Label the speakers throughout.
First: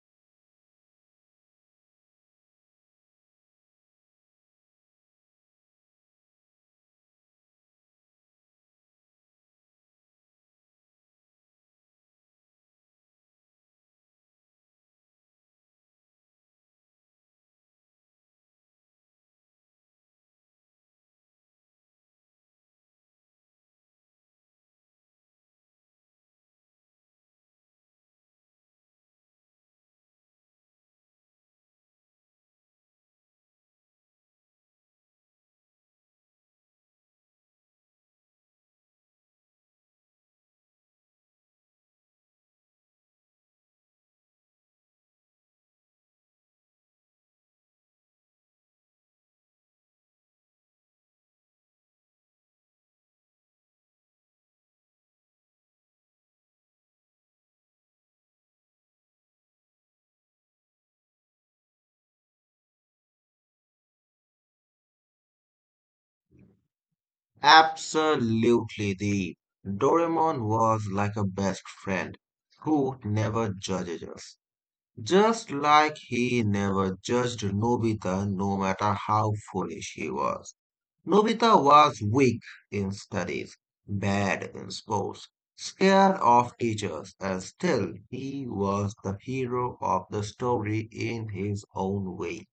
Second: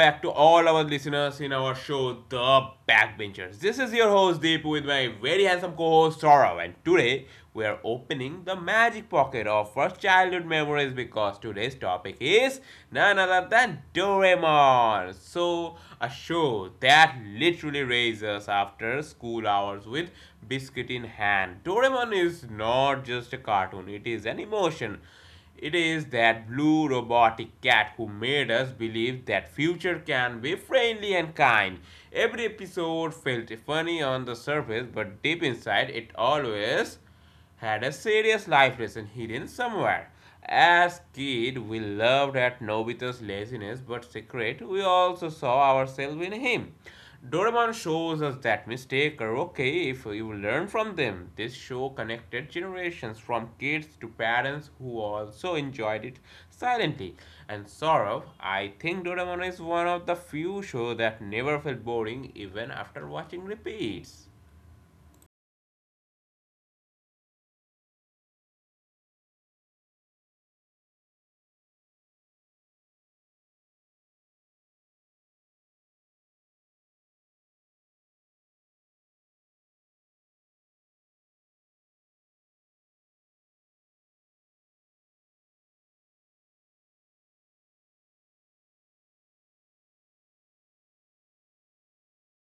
Speaker 1: back to all our listeners in our show The Backbenchers. This is your host Deep with my very handsome co-host Saurav, and today we are opening the magic pocket of first childhood memories because today's topic is none other than Doraemon. So a show that literally raises after school hours with biscuit in hand. Doraemon is not just a cartoon, it is an emotion. It is that blue robotic cat who made us believe that future can be friendly and kind. Every episode felt funny on the surface, but deep inside it always had a serious life lesson hidden somewhere. As kids, we loved at Nobita's laziness, but secret, we also saw ourselves in him. Doraemon shows us that mistakes are okay if you learn from them. This show connected generations from kids to parents who also enjoyed it silently. And Saurav, I think Doraemon is one of the few shows that never felt boring even after watching repeats.
Speaker 2: Absolutely, the Doraemon was like a best friend who never judges us. Just like he never judged Nobita no matter how foolish he was. Nobita was weak in studies, bad in sports, scared of teachers, and still he was the hero of the story in his own way.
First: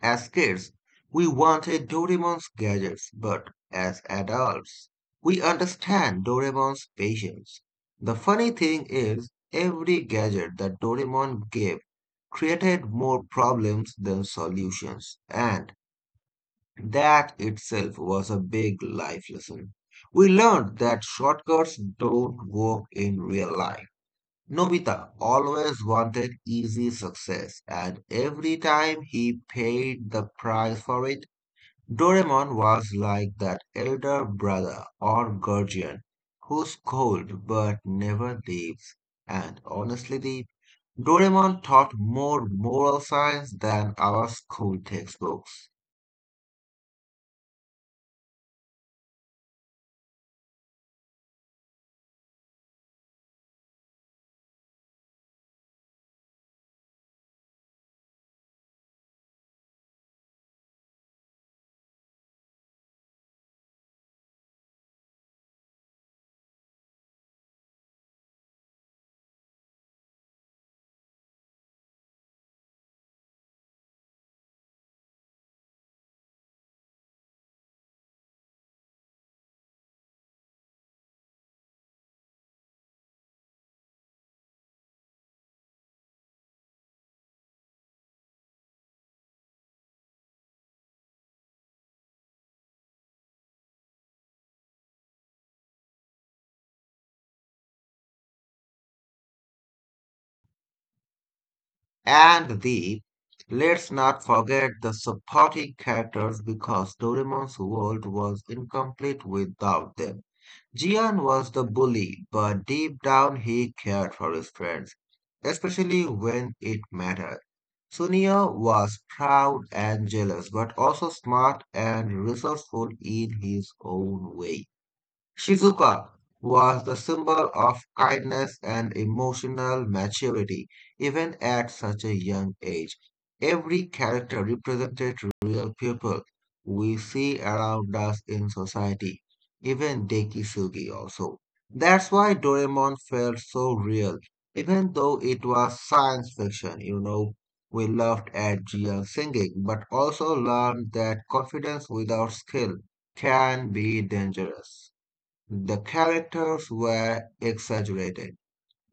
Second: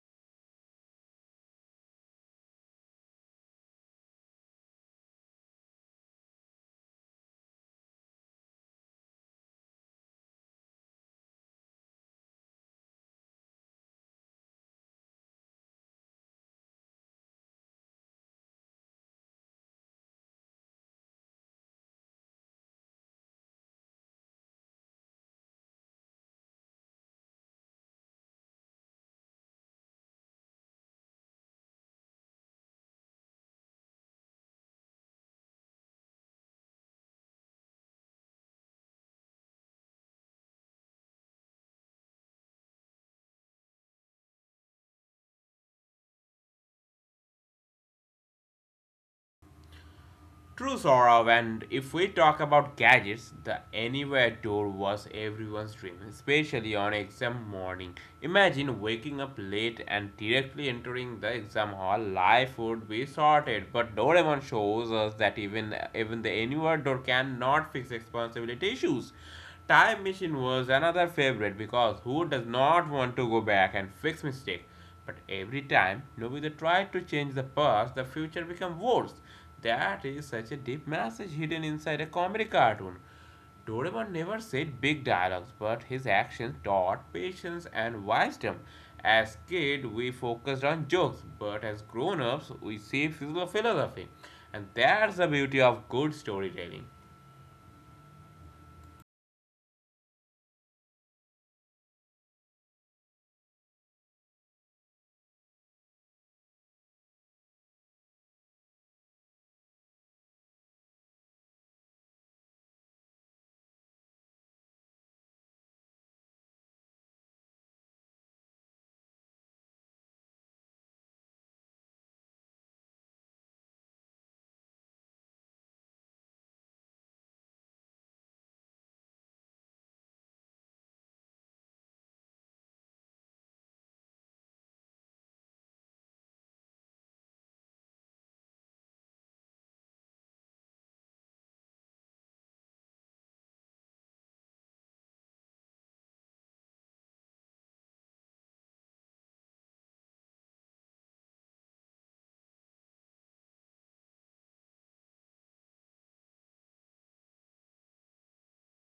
Speaker 2: As kids, we wanted Doraemon's gadgets, but as adults, we understand Doraemon's patience. The funny thing is, every gadget that Doraemon gave created more problems than solutions, and that itself was a big life lesson. We learned that shortcuts don't work in real life. Nobita always wanted easy success, and every time he paid the price for it, Doraemon was like that elder brother or guardian who's cold but never leaves. And honestly, Deep, Doraemon taught more moral science than our school textbooks.
Speaker 1: True, Saurav, and if we talk about gadgets, the anywhere door was everyone's dream, especially on exam morning. Imagine waking up late and directly entering the exam hall. Life would be sorted, but Doraemon shows us that even the anywhere door cannot fix responsibility issues. Time machine was another favorite because who does not want to go back and fix mistake? But every time Nobita tried to change the past, the future became worse. That is such a deep message hidden inside a comedy cartoon. Doraemon never said big dialogues, but his actions taught patience and wisdom. As kid, we focused on jokes, but as grown-ups, we see philosophy, and that's the beauty of good storytelling.
Speaker 2: And Deep, let's not forget the supporting characters because Doraemon's world was incomplete without them. Jian was the bully, but deep down he cared for his friends, especially when it mattered. Sunia was proud and jealous, but also smart and resourceful in his own way. Shizuka was the symbol of kindness and emotional maturity, even at such a young age. Every character represented real people we see around us in society, even Dekisugi also. That's why Doraemon felt so real, even though it was science fiction, you know. We laughed at Jian singing, but also learned that confidence without skill can be dangerous. The characters were exaggerated,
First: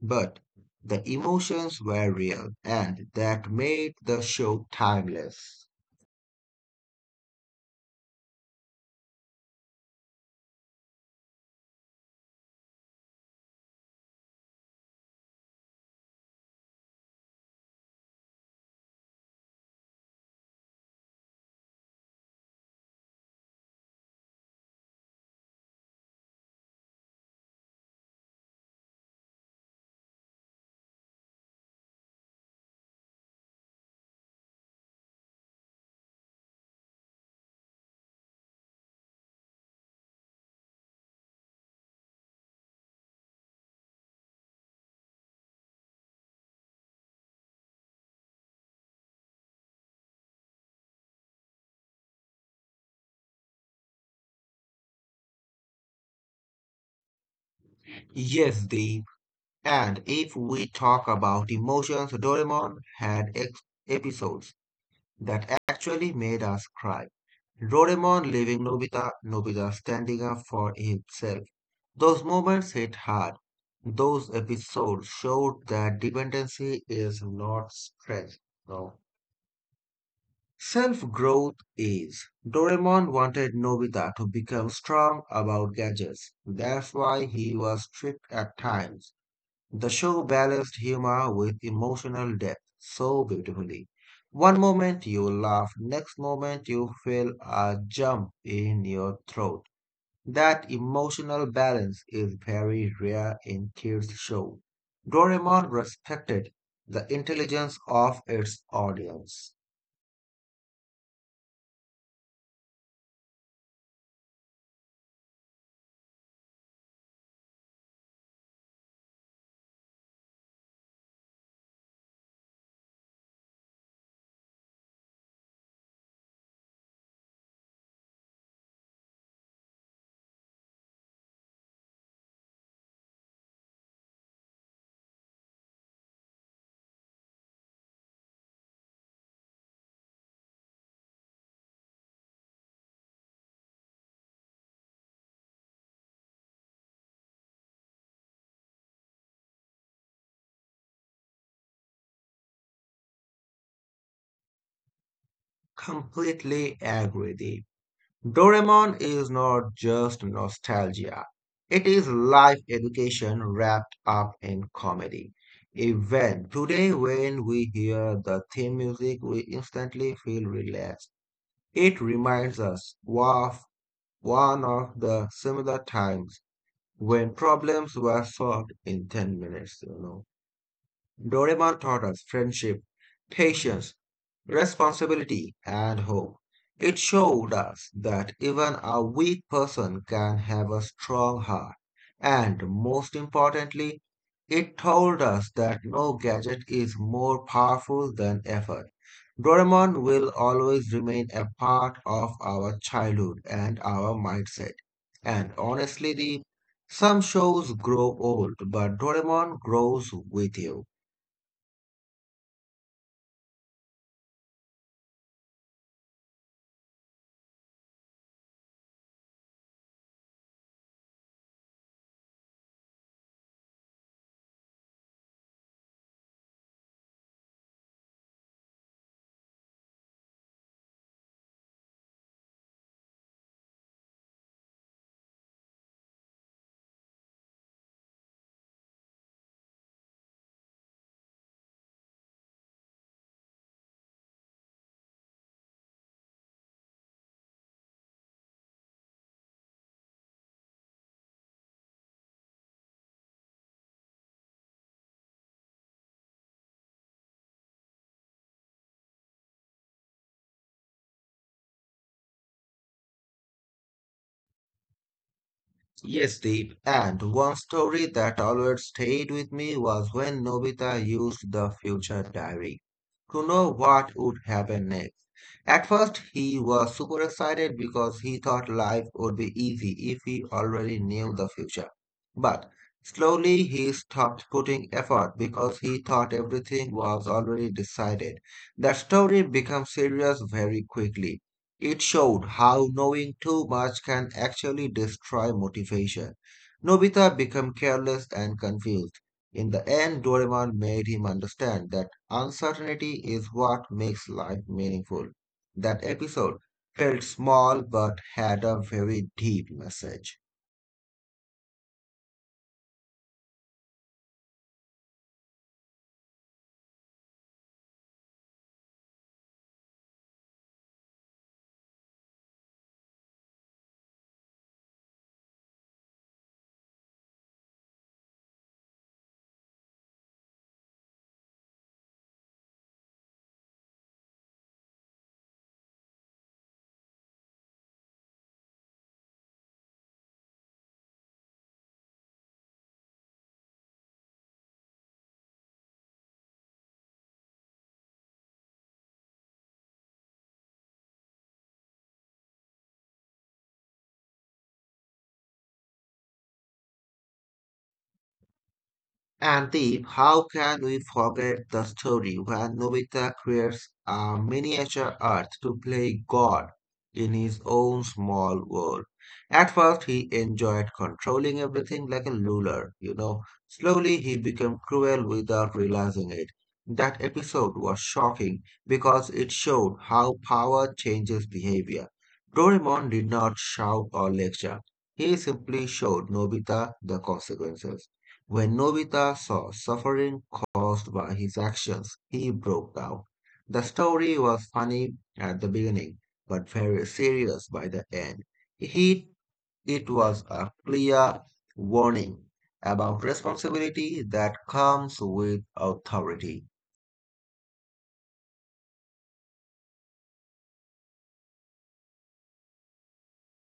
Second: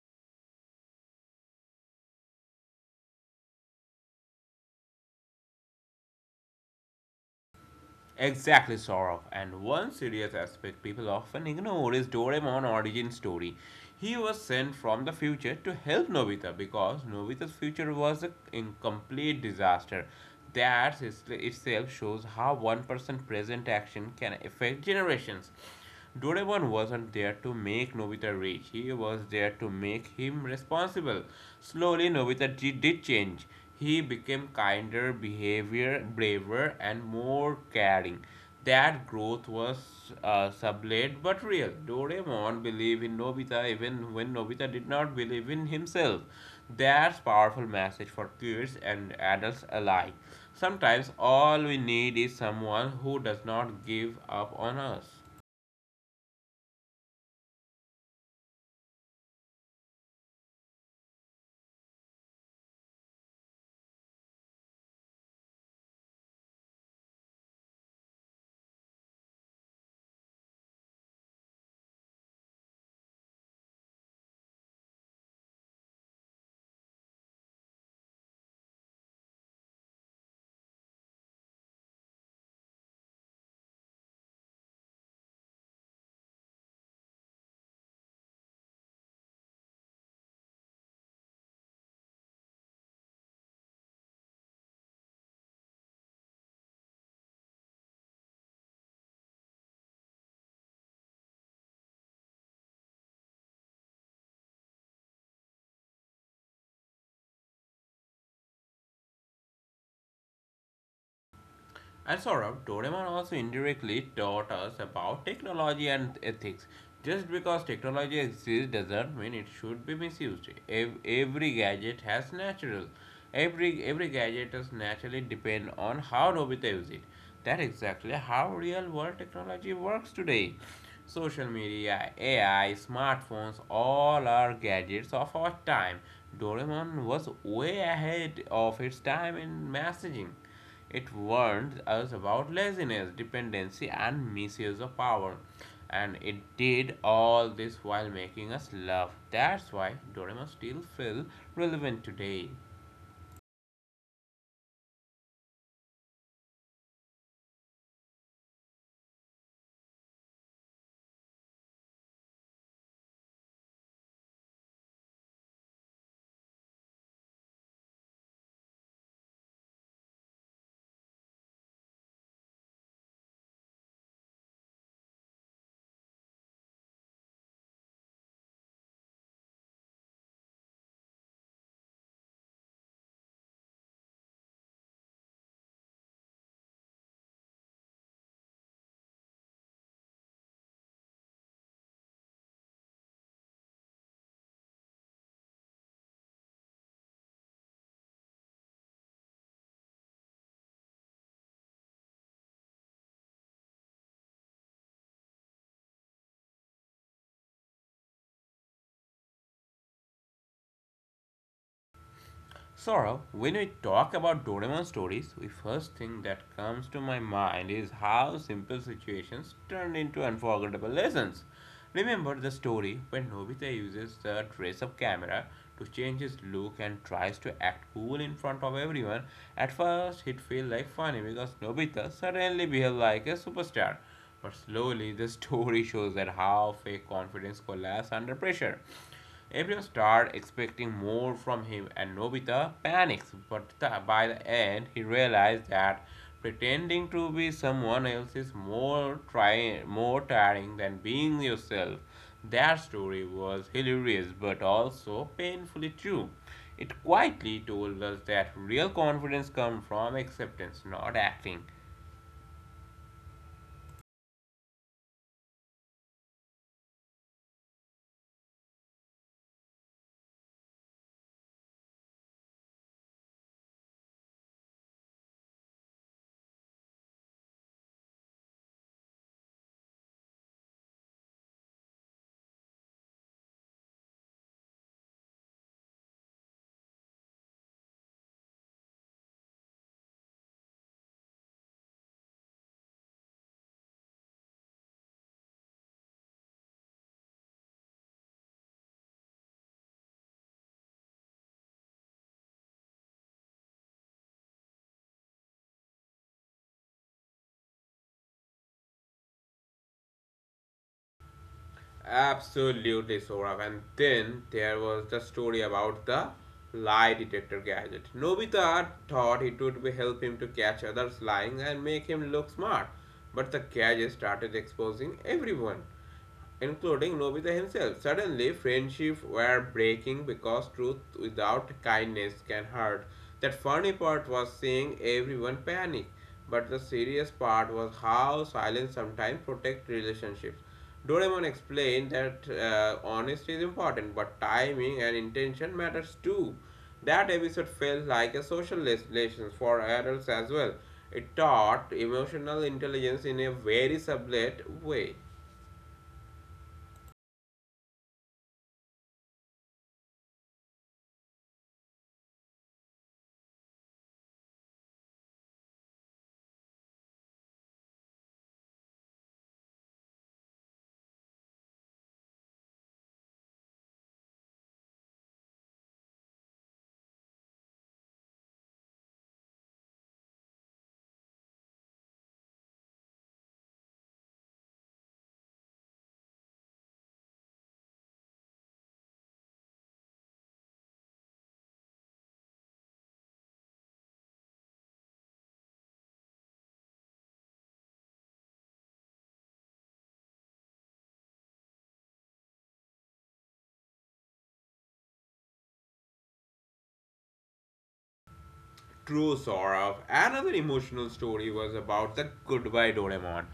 Speaker 2: but the emotions were real, and that made the show timeless.
Speaker 1: Exactly, Saurabh. And one serious aspect people often ignore is Doraemon's origin story. He was sent from the future to help Nobita because Nobita's future was an incomplete disaster. Itself shows how one person's present action can affect generations. Doraemon wasn't there to make Nobita rich, he was there to make him responsible. Slowly, Nobita did change. He became kinder, behavior, braver, and more caring. That growth was sublate but real. Doraemon believed in Nobita even when Nobita did not believe in himself. That's a powerful message for kids and adults alike. Sometimes all we need is someone who does not give up on us.
Speaker 2: Yes, Deep. And if we talk about emotions, Doraemon had episodes that actually made us cry. Doraemon leaving Nobita, Nobita standing up for himself. Those moments hit hard. Those episodes showed that dependency is not strength. No. Self growth is. Doraemon wanted Nobita to become strong about gadgets. That's why he was strict at times. The show balanced humor with emotional depth so beautifully. One moment you laugh, next moment you feel a jump in your throat. That emotional balance is very rare in kids' show. Doraemon respected the intelligence of its audience.
Speaker 1: And Saurabh, Doraemon also indirectly taught us about technology and ethics. Just because technology exists doesn't mean it should be misused. Every gadget has natural. Every gadget is naturally depend on how Nobita use it. That's exactly how real world technology works today. Social media, AI, smartphones, all are gadgets of our time. Doraemon was way ahead of its time in messaging. It warned us about laziness, dependency, and misuse of power. And it did all this while making us laugh. That's why Doraemon still feels relevant today.
Speaker 2: Completely agree, Deep. Doraemon is not just nostalgia. It is life education wrapped up in comedy. Even today, when we hear the theme music, we instantly feel relaxed. It reminds us of one of the similar times when problems were solved in 10 minutes, you know. Doraemon taught us friendship, patience, responsibility, and hope. It showed us that even a weak person can have a strong heart. And most importantly, it told us that no gadget is more powerful than effort. Doraemon will always remain a part of our childhood and our mindset. And honestly, the some shows grow old, but Doraemon grows with you.
Speaker 1: Sora, when we talk about Doraemon stories, the first thing that comes to my mind is how simple situations turn into unforgettable lessons. Remember the story when Nobita uses the dress up camera to change his look and tries to act cool in front of everyone? At first, it feels like funny because Nobita suddenly behaves like a superstar. But slowly, the story shows that how fake confidence collapses under pressure. Everyone starts expecting more from him, and Nobita panics. By the end, he realizes that pretending to be someone else is more tiring than being yourself. That story was hilarious, but also painfully true. It quietly told us that real confidence comes from acceptance, not acting.
Speaker 2: Yes, Deep. And one story that always stayed with me was when Nobita used the future diary to know what would happen next. At first, he was super excited because he thought life would be easy if he already knew the future. But slowly, he stopped putting effort because he thought everything was already decided. The story became serious very quickly. It showed how knowing too much can actually destroy motivation. Nobita became careless and confused. In the end, Doraemon made him understand that uncertainty is what makes life meaningful. That episode felt small but had a very deep message.
Speaker 1: Absolutely, Saurabh. And then there was the story about the lie detector gadget. Nobita thought it would be help him to catch others lying and make him look smart, but the gadget started exposing everyone including Nobita himself. Suddenly, friendships were breaking because truth without kindness can hurt. That funny part was seeing everyone panic, but the serious part was how silence sometimes protect relationships. Doraemon explained that honesty is important, but timing and intention matters too. That episode felt like a social lesson for adults as well. It taught emotional intelligence in a very subtle way.
Speaker 2: And Deep, how can we forget the story when Nobita creates a miniature Earth to play God in his own small world? At first, he enjoyed controlling everything like a ruler, you know. Slowly, he became cruel without realizing it. That episode was shocking because it showed how power changes behavior. Doraemon did not shout or lecture. He simply showed Nobita the consequences. When Nobita saw suffering caused by his actions, he broke down. The story was funny at the beginning, but very serious by the end. He, it was a clear warning about responsibility that comes with authority.
Speaker 1: True Sora. Another emotional story was about the goodbye Doraemon.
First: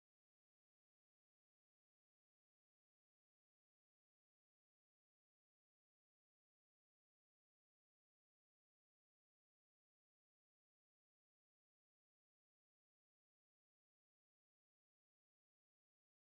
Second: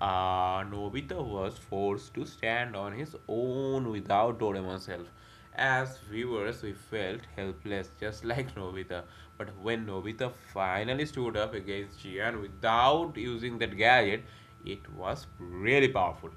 Speaker 1: Nobita was forced to stand on his own without Doraemon's help. As viewers, we felt helpless, just like Nobita. But when Nobita finally stood up against Jian without using that gadget, it was really powerful.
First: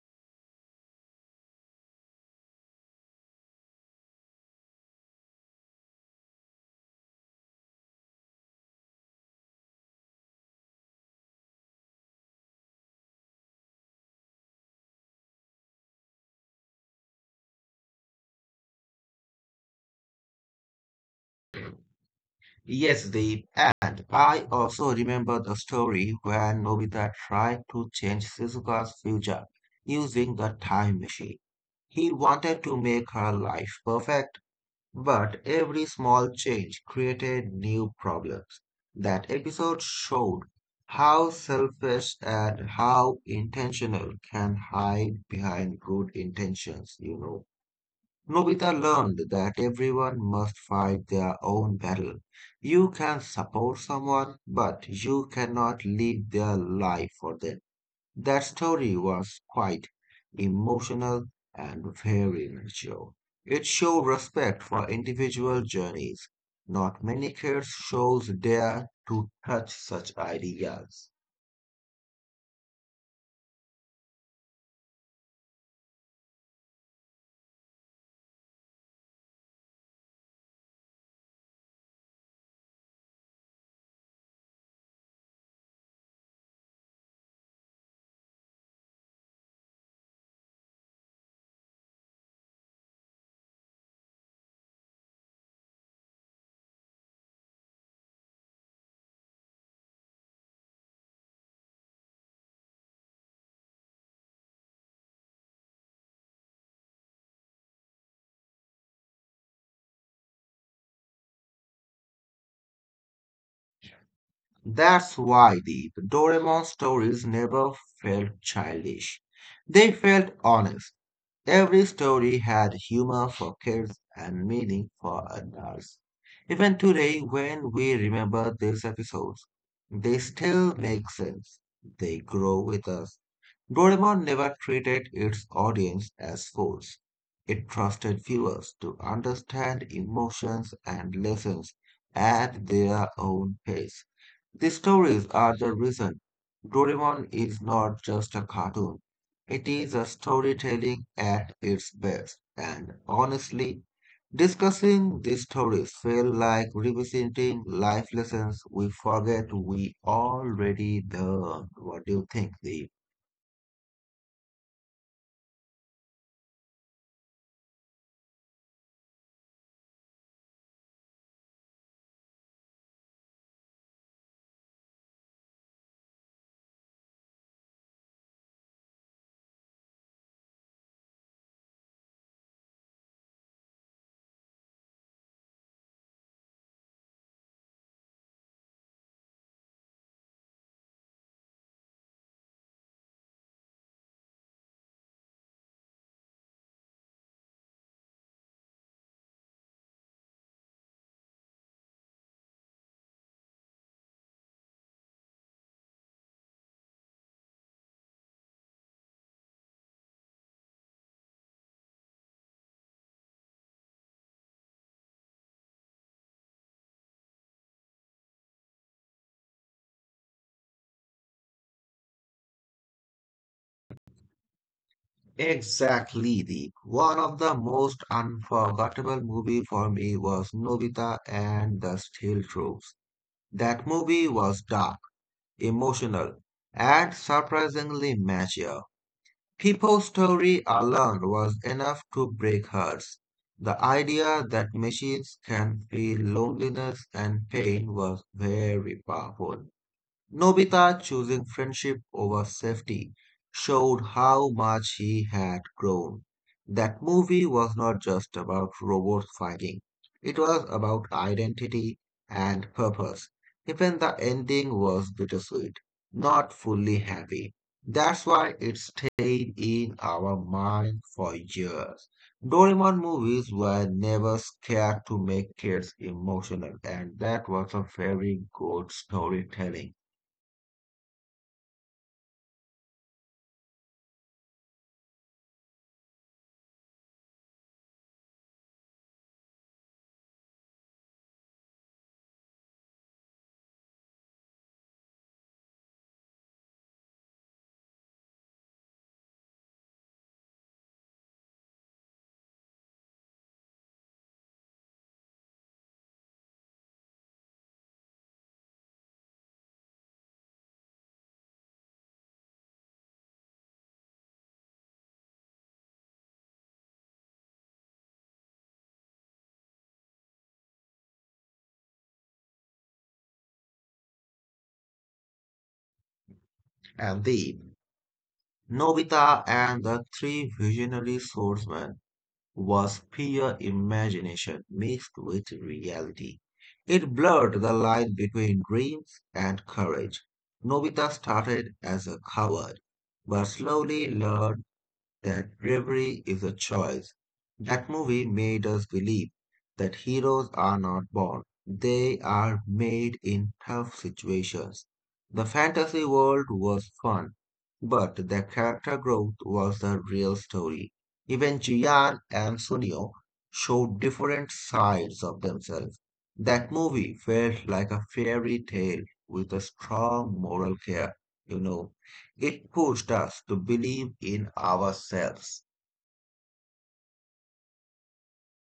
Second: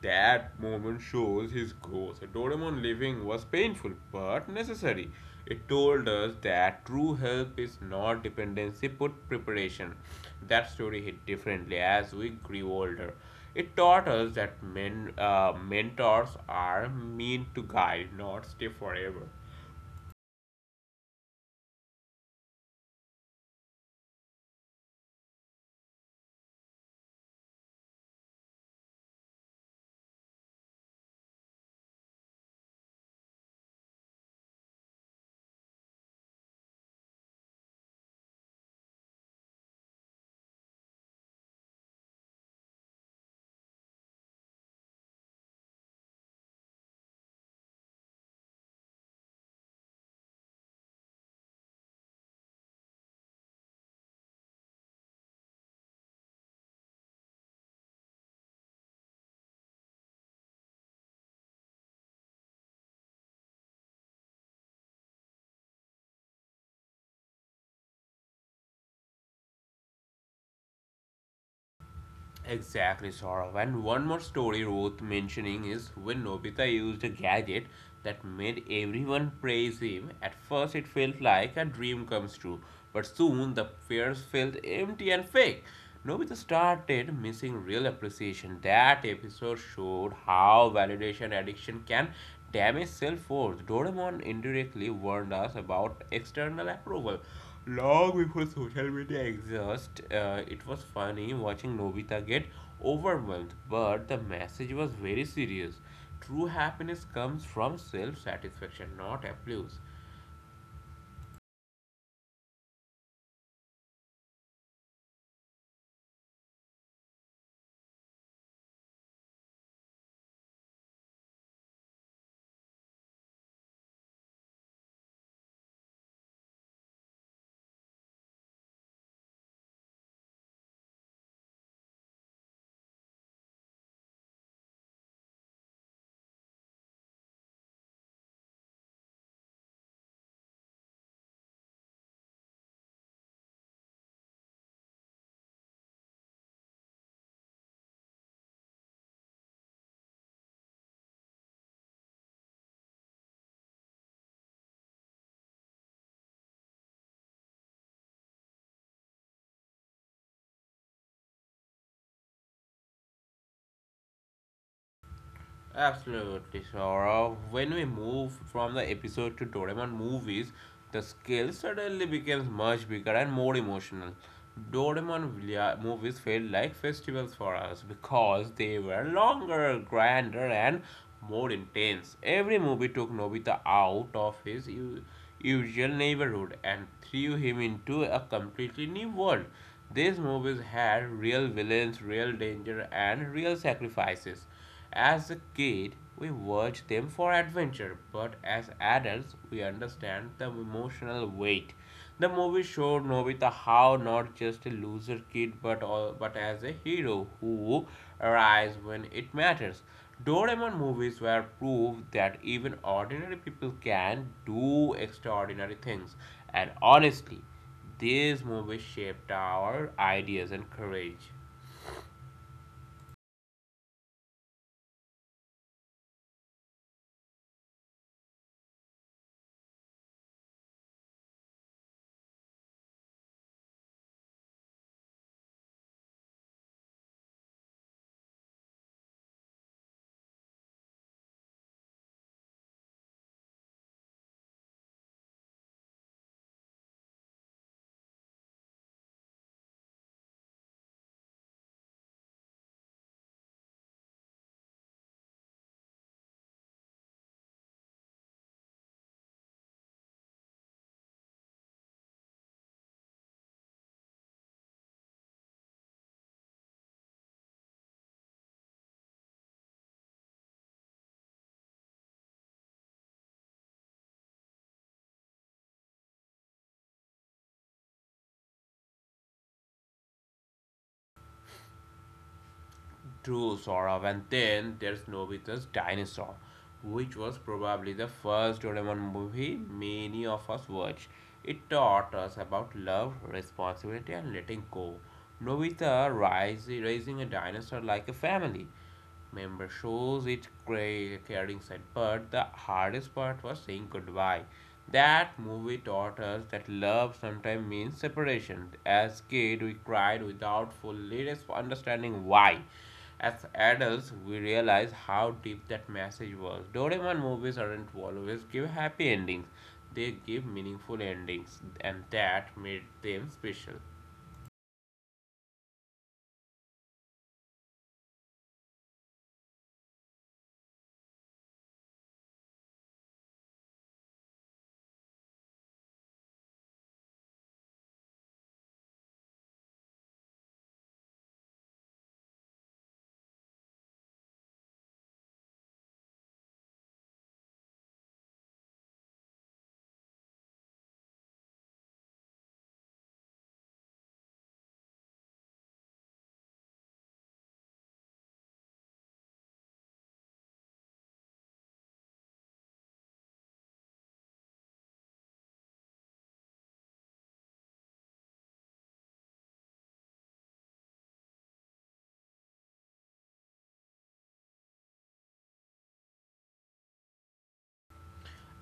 Speaker 1: That moment shows his growth. Doraemon living was painful but necessary. It told us that true help is not dependency but preparation. That story hit differently as we grew older. It taught us that mentors are meant to guide, not stay forever.
Speaker 2: Yes, Deep, and I also remember the story when Nobita tried to change Shizuka's future using the time machine. He wanted to make her life perfect, but every small change created new problems. That episode showed how selfish and how intentional can hide behind good intentions, you know. Nobita learned that everyone must fight their own battle. You can support someone, but you cannot live their life for them. That story was quite emotional and very mature. It showed respect for individual journeys. Not many kids shows dare to touch such ideas.
Speaker 1: Exactly, Saurav. And one more story worth mentioning is when Nobita used a gadget that made everyone praise him. At first, it felt like a dream comes true, but soon the fears felt empty and fake. Nobita started missing real appreciation. That episode showed how validation addiction can damage self worth. Doraemon indirectly warned us about external approval long before social media existed. It was funny watching Nobita get overwhelmed, but the message was very serious. True happiness comes from self satisfaction, not applause.
Speaker 2: That's why the Doraemon stories never felt childish. They felt honest. Every story had humor for kids and meaning for adults. Even today, when we remember these episodes, they still make sense. They grow with us. Doraemon never treated its audience as fools. It trusted viewers to understand emotions and lessons at their own pace. These stories are the reason Doraemon is not just a cartoon. It is a storytelling at its best. And honestly, discussing these stories felt like revisiting life lessons we forget we already learned. What do you think, Deep?
Speaker 1: Absolutely, Saurav. When we move from the episode to Doraemon movies, the scale suddenly becomes much bigger and more emotional. Doraemon movies felt like festivals for us because they were longer, grander, and more intense. Every movie took Nobita out of his usual neighborhood and threw him into a completely new world. These movies had real villains, real danger, and real sacrifices. As a kid, we watch them for adventure, but as adults, we understand the emotional weight. The movie showed Nobita how not just a loser kid, but as a hero who arrives when it matters. Doraemon movies were proof that even ordinary people can do extraordinary things, and honestly, these movies shaped our ideas and courage.
Speaker 2: Exactly, The One of the most unforgettable movie for me was Nobita and the Steel Troops. That movie was dark, emotional, and surprisingly mature. People's story alone was enough to break hearts. The idea that machines can feel loneliness and pain was very powerful. Nobita choosing friendship over safety showed how much he had grown. That movie was not just about robots fighting, it was about identity and purpose. Even the ending was bittersweet, not fully happy. That's why it stayed in our mind for years. Doraemon movies were never scared to make kids emotional, and that was a very good storytelling.
Speaker 1: True, Saurav. And then there's Nobita's Dinosaur, which was probably the first Doraemon movie many of us watched. It taught us about love, responsibility, and letting go. Raising a dinosaur like a family member shows it caring side. But the hardest part was saying goodbye. That movie taught us that love sometimes means separation. As kids, we cried without fully understanding why. As adults, we realize how deep that message was. Doraemon movies aren't always give happy endings; they give meaningful endings, and that made them special.
Speaker 2: And then Nobita and the three visionary swordsmen was pure imagination mixed with reality. It blurred the line between dreams and courage. Nobita started as a coward, but slowly learned that bravery is a choice. That movie made us believe that heroes are not born, they are made in tough situations. The fantasy world was fun, but the character growth was the real story. Even Jian and Sunio showed different sides of themselves. That movie felt like a fairy tale with a strong moral care, you know. It pushed us to believe in ourselves.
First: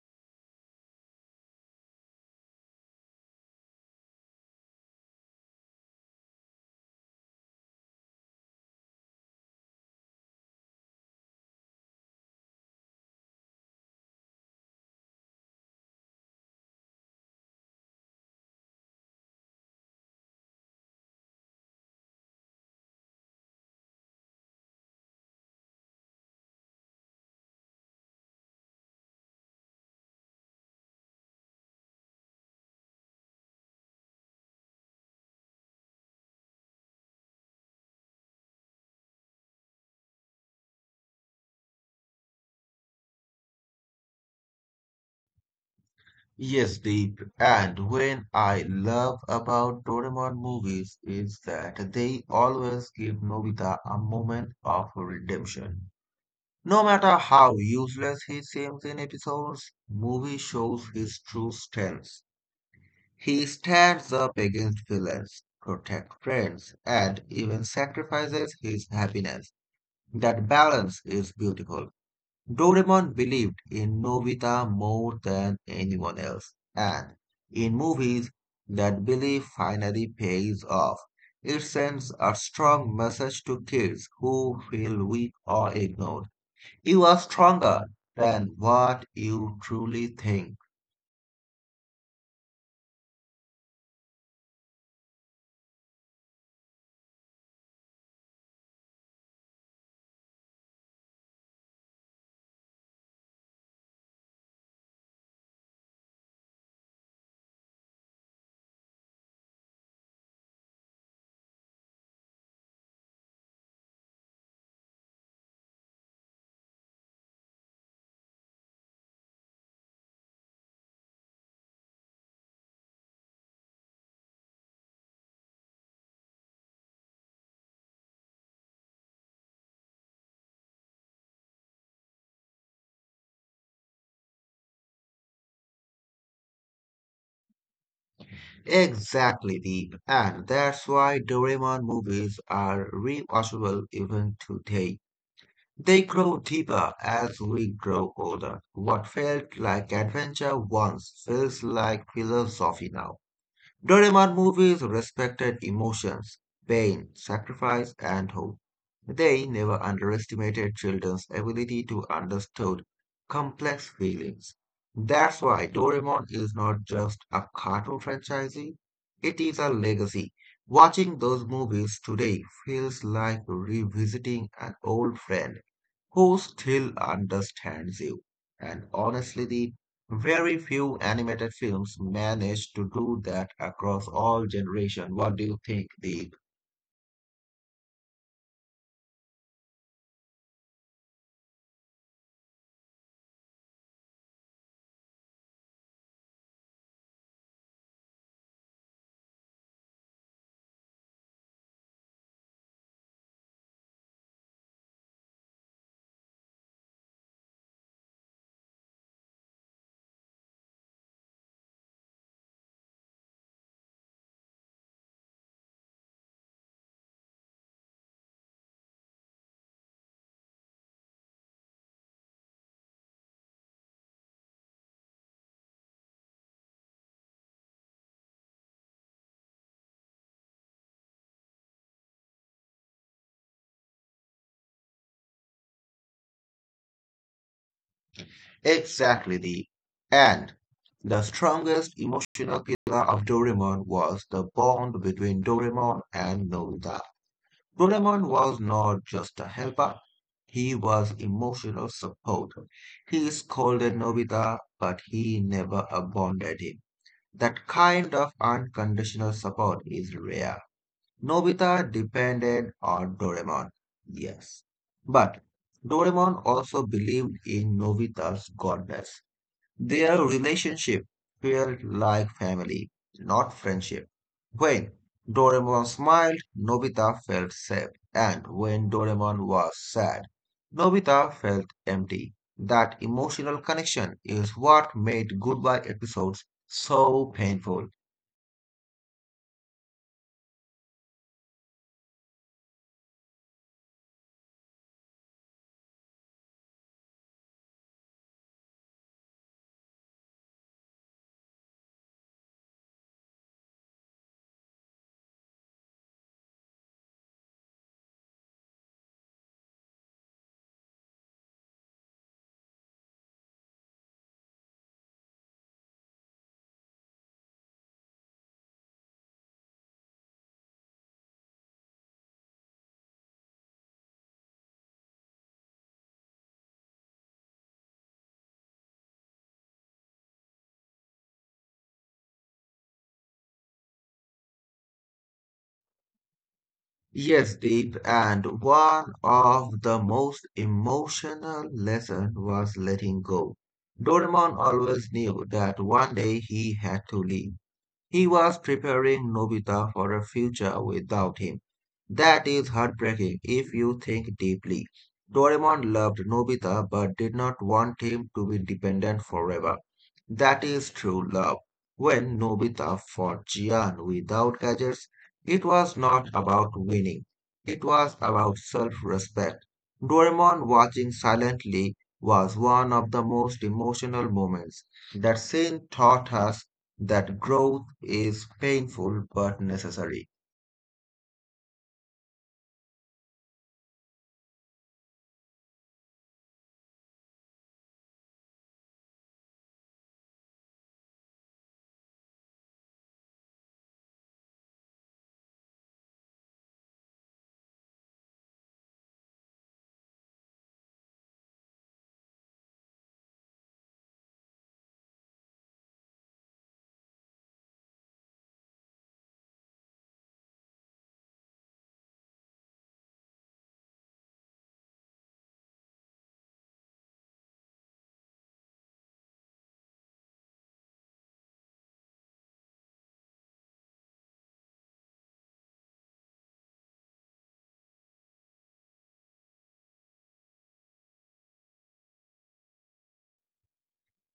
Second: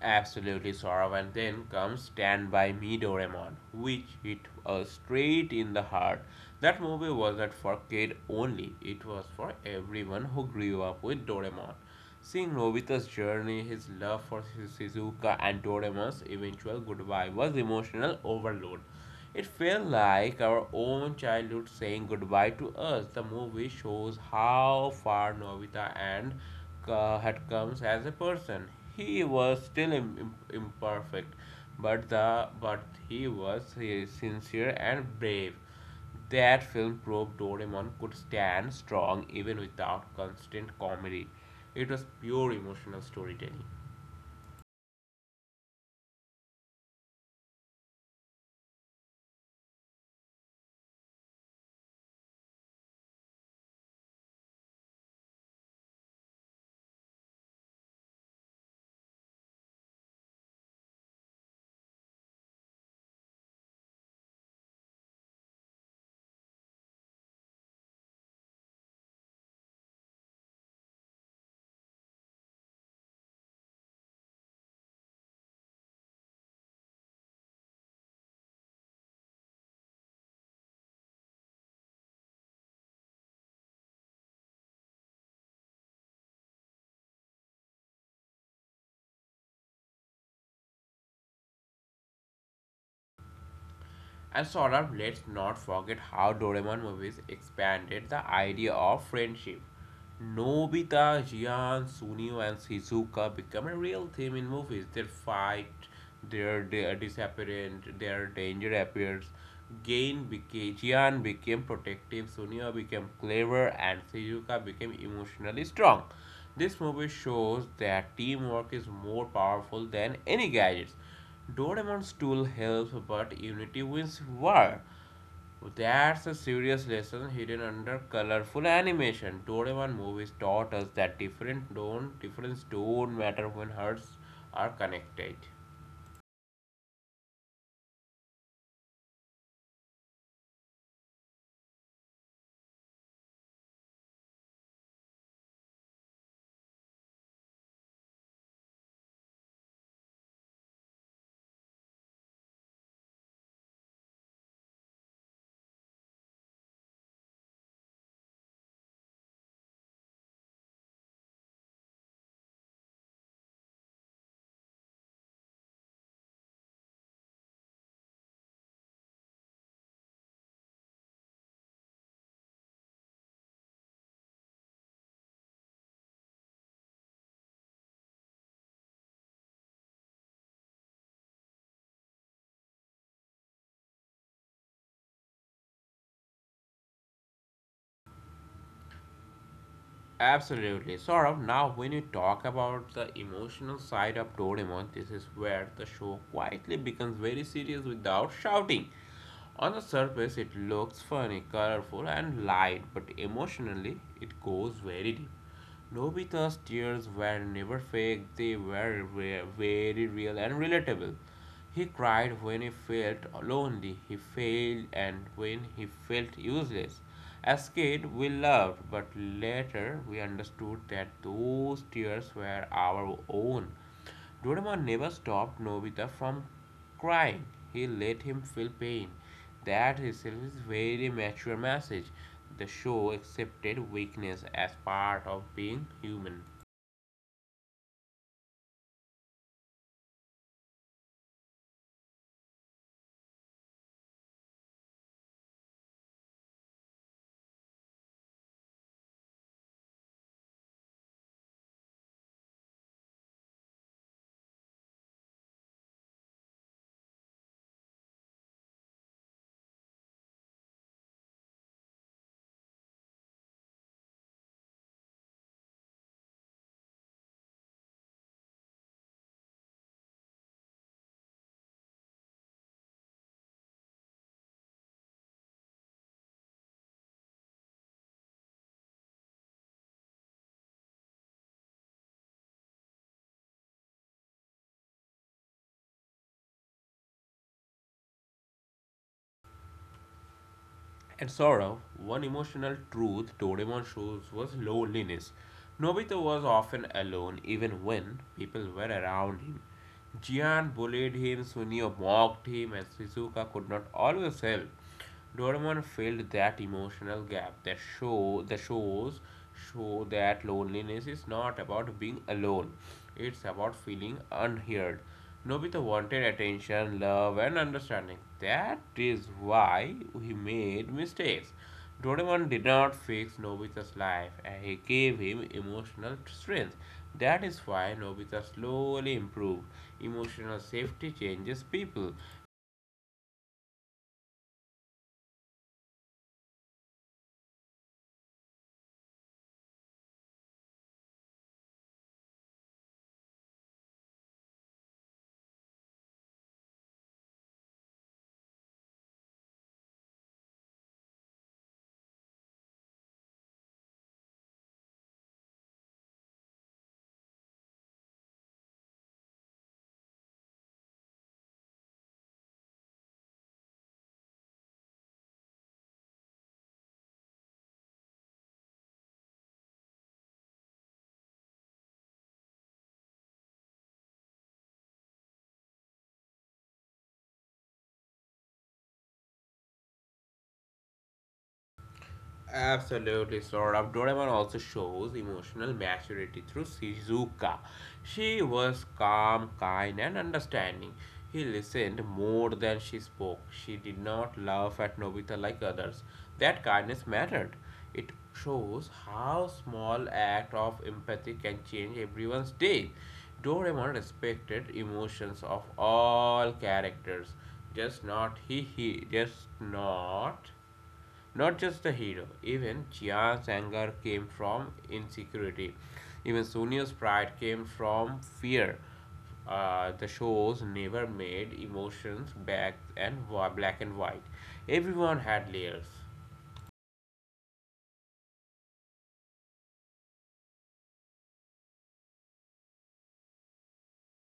Speaker 1: Absolutely, Saurabh. And then comes Stand By Me Doraemon, which hit us straight in the heart. That movie wasn't for kid only, it was for everyone who grew up with Doraemon. Seeing Nobita's journey, his love for Shizuka, and Doraemon's eventual goodbye was emotional overload. It felt like our own childhood saying goodbye to us. The movie shows how far Novita and Ka had come as a person. He was still imperfect, but he was sincere and brave. That film proved Doraemon could stand strong even without constant comedy. It was pure emotional storytelling.
Speaker 2: Yes, deep. And when I love about Doraemon movies is that they always give Nobita a moment of redemption. No matter how useless he seems in episodes, movie shows his true strengths. He stands up against villains, protects friends, and even sacrifices his happiness. That balance is beautiful. Doraemon believed in Nobita more than anyone else, and in movies, that belief finally pays off. It sends a strong message to kids who feel weak or ignored. You are stronger than what you truly think.
Speaker 1: And sort of let's not forget how Doraemon movies expanded the idea of friendship. Nobita, Jian, Sunio, and Shizuka become a real theme in movies. Their fight, their disappearance, their danger appears. Jian became protective, Sunio became clever, and Shizuka became emotionally strong. This movie shows that teamwork is more powerful than any gadgets. Doraemon's tool helps, but Unity wins war. That's a serious lesson hidden under colorful animation. Doraemon movies taught us that different don't difference don't matter when hearts are connected.
Speaker 2: Exactly, Deep. And that's why Doraemon movies are rewatchable even today. They grow deeper as we grow older. What felt like adventure once feels like philosophy now. Doraemon movies respected emotions, pain, sacrifice, and hope. They never underestimated children's ability to understand complex feelings. That's why Doraemon is not just a cartoon franchise, it is a legacy. Watching those movies today feels like revisiting an old friend who still understands you. And honestly, the very few animated films manage to do that across all generations. What do you think, The
Speaker 1: Absolutely. Saurav, now when you talk about the emotional side of Doraemon, this is where the show quietly becomes very serious without shouting. On the surface, it looks funny, colorful, and light, but emotionally, it goes very deep. Nobita's tears were never fake, they were very real and relatable. He cried when he felt lonely, he failed, and when he felt useless. As kids, we loved, but later we understood that those tears were our own. Doraemon never stopped Nobita from crying. He let him feel pain. That itself is a very mature message. The show accepted weakness as part of being human.
Speaker 2: Exactly, And the strongest emotional pillar of Doraemon was the bond between Doraemon and Nobita. Doraemon was not just a helper, he was emotional support. He scolded Nobita, but he never abandoned him. That kind of unconditional support is rare. Nobita depended on Doraemon, yes. But Doraemon also believed in Nobita's godness. Their relationship felt like family, not friendship. When Doraemon smiled, Nobita felt safe. And when Doraemon was sad, Nobita felt empty. That emotional connection is what made goodbye episodes so painful.
Speaker 1: And Saurav, one emotional truth Doraemon shows was loneliness. Nobita was often alone even when people were around him. Jian bullied him, Sunio mocked him, and Shizuka could not always help. Doraemon filled that emotional gap. That show the shows show that loneliness is not about being alone. It's about feeling unheard. Nobita wanted attention, love, and understanding. That is why he made mistakes. Doraemon did not fix Nobita's life, and he gave him emotional strength. That is why Nobita slowly improved. Emotional safety changes people.
Speaker 2: Yes, Deep, and one of the most emotional lesson was letting go. Doraemon always knew that one day he had to leave, he was preparing Nobita for a future without him. That is heartbreaking if you think deeply. Doraemon loved Nobita but did not want him to be dependent forever. That is true love. When Nobita fought Jian without gadgets, it was not about winning. It was about self-respect. Doraemon watching silently was one of the most emotional moments. That scene taught us that growth is painful but necessary.
Speaker 1: Absolutely, sort of. Doraemon also shows emotional maturity through Shizuka. She was calm, kind, and understanding. He listened more than she spoke. She did not laugh at Nobita like others. That kindness mattered. It shows how small act of empathy can change everyone's day. Doraemon respected emotions of all characters, just not he, he just not not just the hero, even Chia's anger came from insecurity. Even Sonia's pride came from fear. The shows never made emotions black and white. Everyone had layers.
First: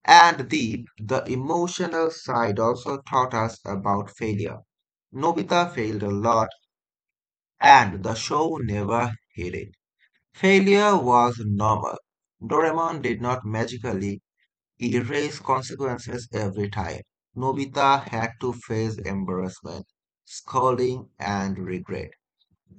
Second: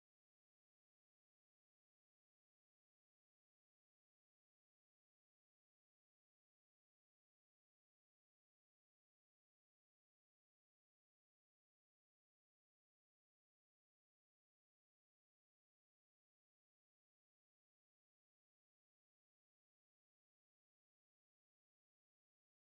Speaker 2: And Deep, the emotional side also taught us about failure. Nobita failed a lot, and the show never hid it. Failure was normal. Doraemon did not magically erase consequences every time. Nobita had to face embarrassment, scolding, and regret.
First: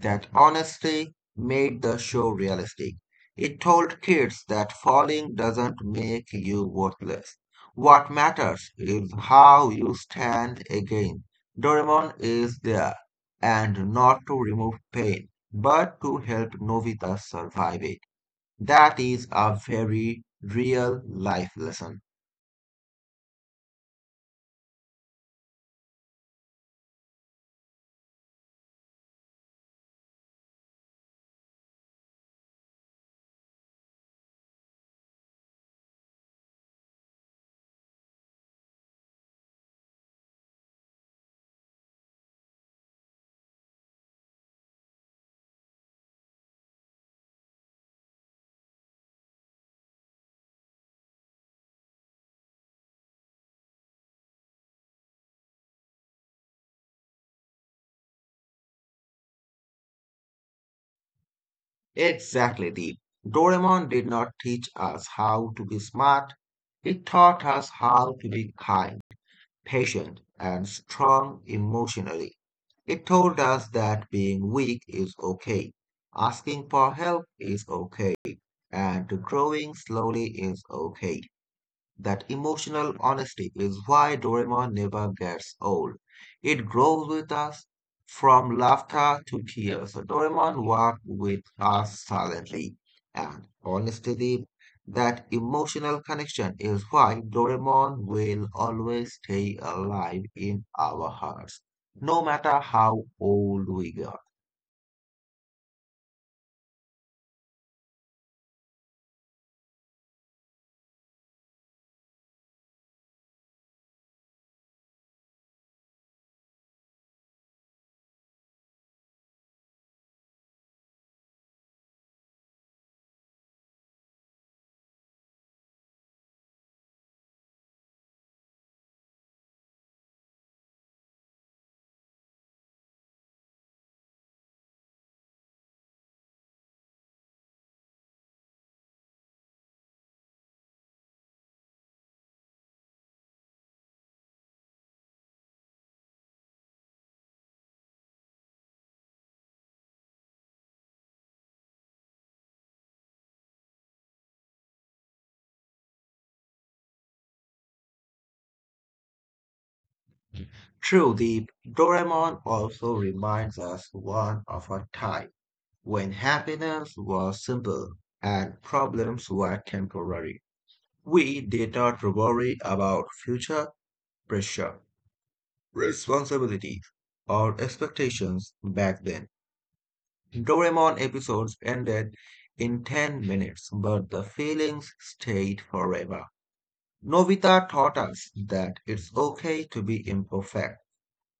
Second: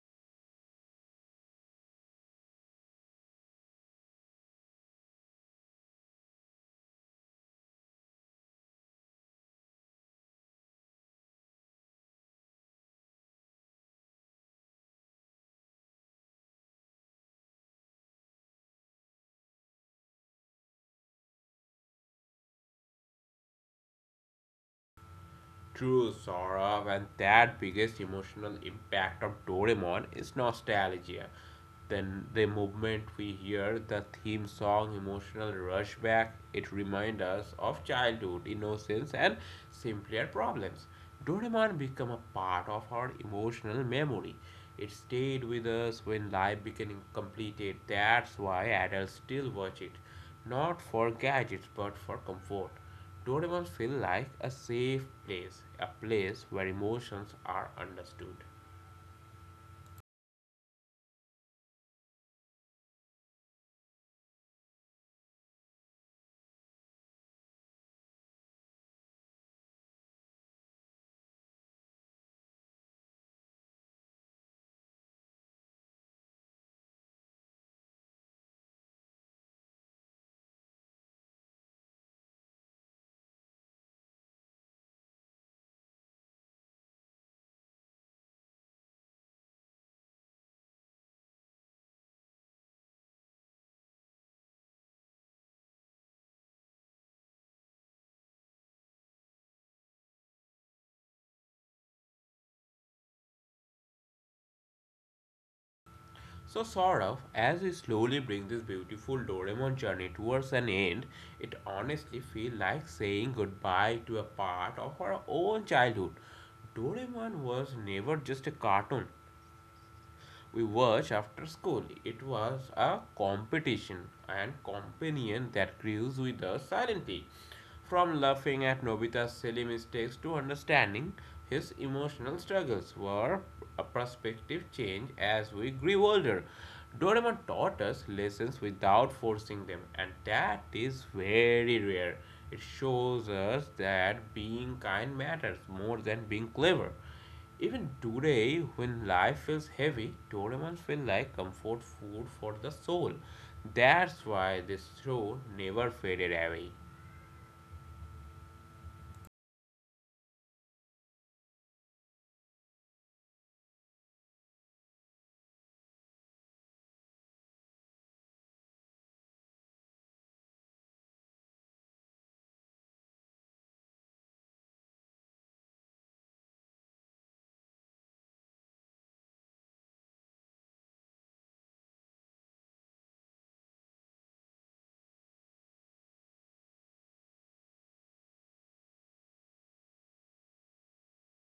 Speaker 2: That honesty made the show realistic. It told kids that falling doesn't make you worthless. What matters is how you stand again. Doraemon is there, and not to remove pain, but to help Novita survive it. That is a very real life lesson.
Speaker 1: True, Saurav, and that biggest emotional impact of Doraemon is nostalgia. Then the moment we hear the theme song Emotional Rush Back, it reminds us of childhood, innocence, and simpler problems. Doraemon became a part of our emotional memory. It stayed with us when life became complicated. That's why adults still watch it, not for gadgets but for comfort. Doraemon feels like a safe place, a place where emotions are understood.
Speaker 2: Exactly, Deep. Doraemon did not teach us how to be smart. It taught us how to be kind, patient, and strong emotionally. It told us that being weak is okay, asking for help is okay, and growing slowly is okay. That emotional honesty is why Doraemon never gets old. It grows with us from laughter to tears. So Doraemon walked with us silently and honestly. That emotional connection is why Doraemon will always stay alive in our hearts, no matter how old we get.
Speaker 1: So, sort of, as we slowly bring this beautiful Doraemon journey towards an end, it honestly feels like saying goodbye to a part of our own childhood. Doraemon was never just a cartoon, we watched after school. It was a competition and companion that grows with us silently. From laughing at Nobita's silly mistakes to understanding his emotional struggles were a perspective change as we grew older. Doraemon taught us lessons without forcing them, and that is very rare. It shows us that being kind matters more than being clever. Even today, when life feels heavy, Doraemon feel like comfort food for the soul. That's why this show never faded away.
Speaker 2: True, the Doraemon also reminds us one of a time when happiness was simple and problems were temporary, we did not worry about future pressure, responsibilities, or expectations back then. Doraemon episodes ended in 10 minutes, but the feelings stayed forever. Nobita taught us that it's okay to be imperfect.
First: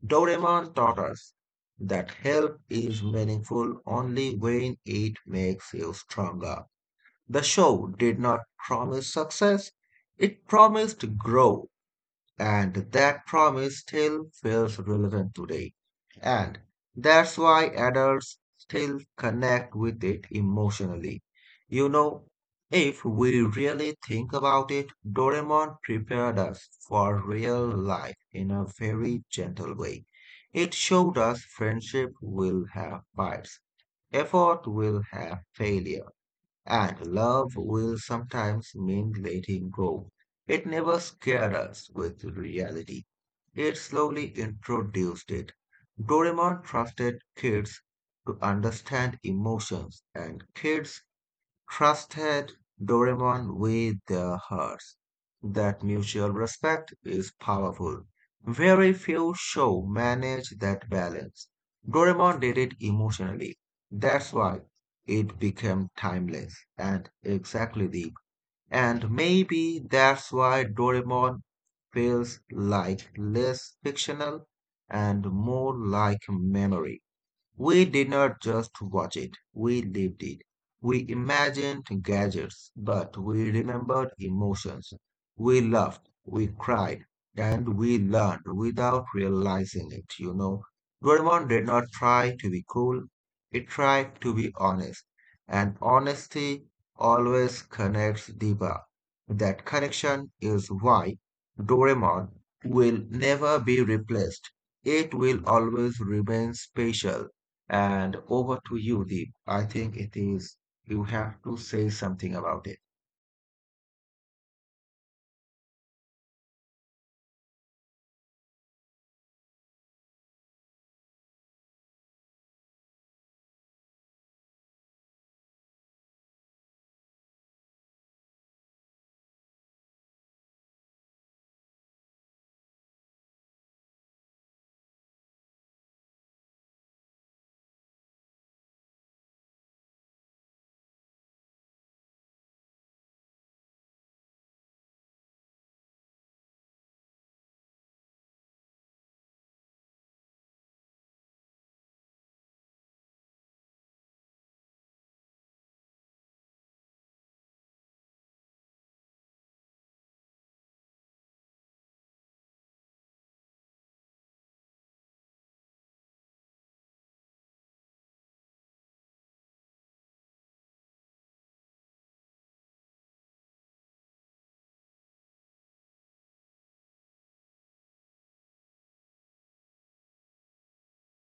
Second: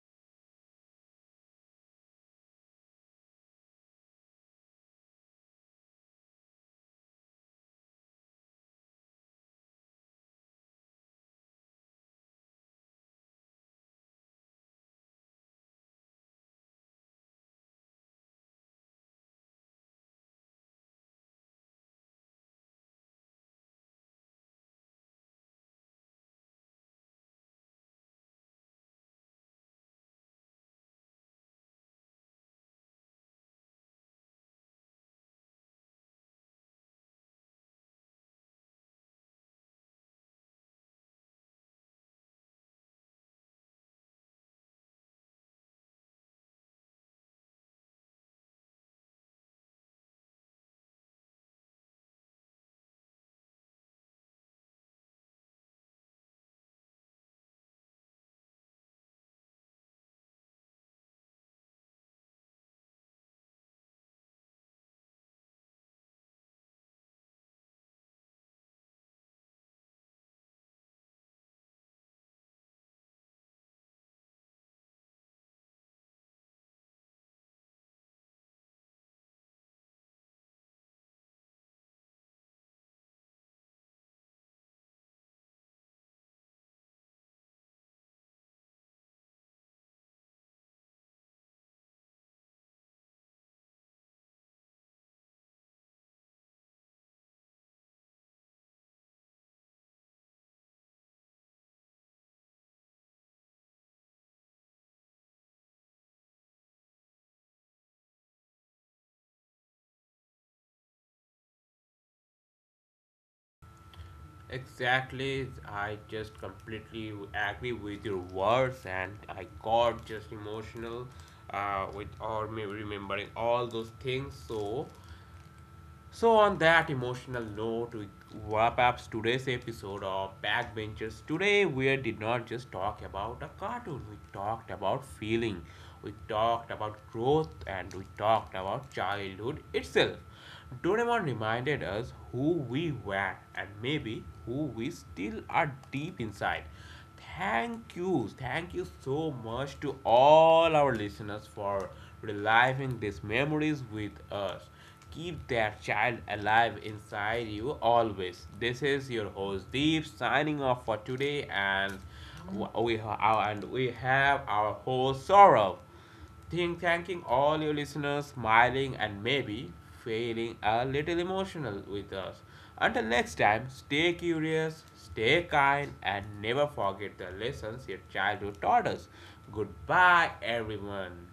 Speaker 2: Doraemon taught us that help is meaningful only when it makes you stronger. The show did not promise success, it promised growth, and that promise still feels relevant today. And that's why adults still connect with it emotionally. You know, if we really think about it, Doraemon prepared us for real life in a very gentle way. It showed us friendship will have fights, effort will have failure and love will sometimes mean letting go. It never scared us with reality. It slowly introduced it. Doraemon trusted kids to understand emotions, and kids trusted Doraemon with their hearts. That mutual respect is powerful. Very few show manage that balance. Doraemon did it emotionally. That's why it became timeless and exactly deep. And maybe that's why Doraemon feels like less fictional and more like memory. We did not just watch it, we lived it. We imagined gadgets, but we remembered emotions. We laughed, we cried, and we learned without realizing it, you know. Doraemon did not try to be cool, it tried to be honest. And honesty always connects deeper. That connection is why Doraemon will never be replaced. It will always remain special. And over to you, Deep. I think it is, you have to say something about it.
Speaker 1: Exactly, I just completely agree with your words, and I got just emotional with all me remembering all those things. So, on that emotional note, we wrap up today's episode of Backbenchers. Today, we did not just talk about a cartoon, we talked about feeling, we talked about growth, and we talked about childhood itself. Doraemon reminded us who we were and maybe who we still are deep inside. Thank you. Thank you so much to all our listeners for reliving these memories with us. Keep that child alive inside you always. This is your host Deep signing off for today, and and we have our host Saurav. Think thanking all your listeners, smiling and maybe feeling a little emotional with us. Until next time, stay curious, stay kind, and never forget the lessons your childhood taught us. Goodbye, everyone.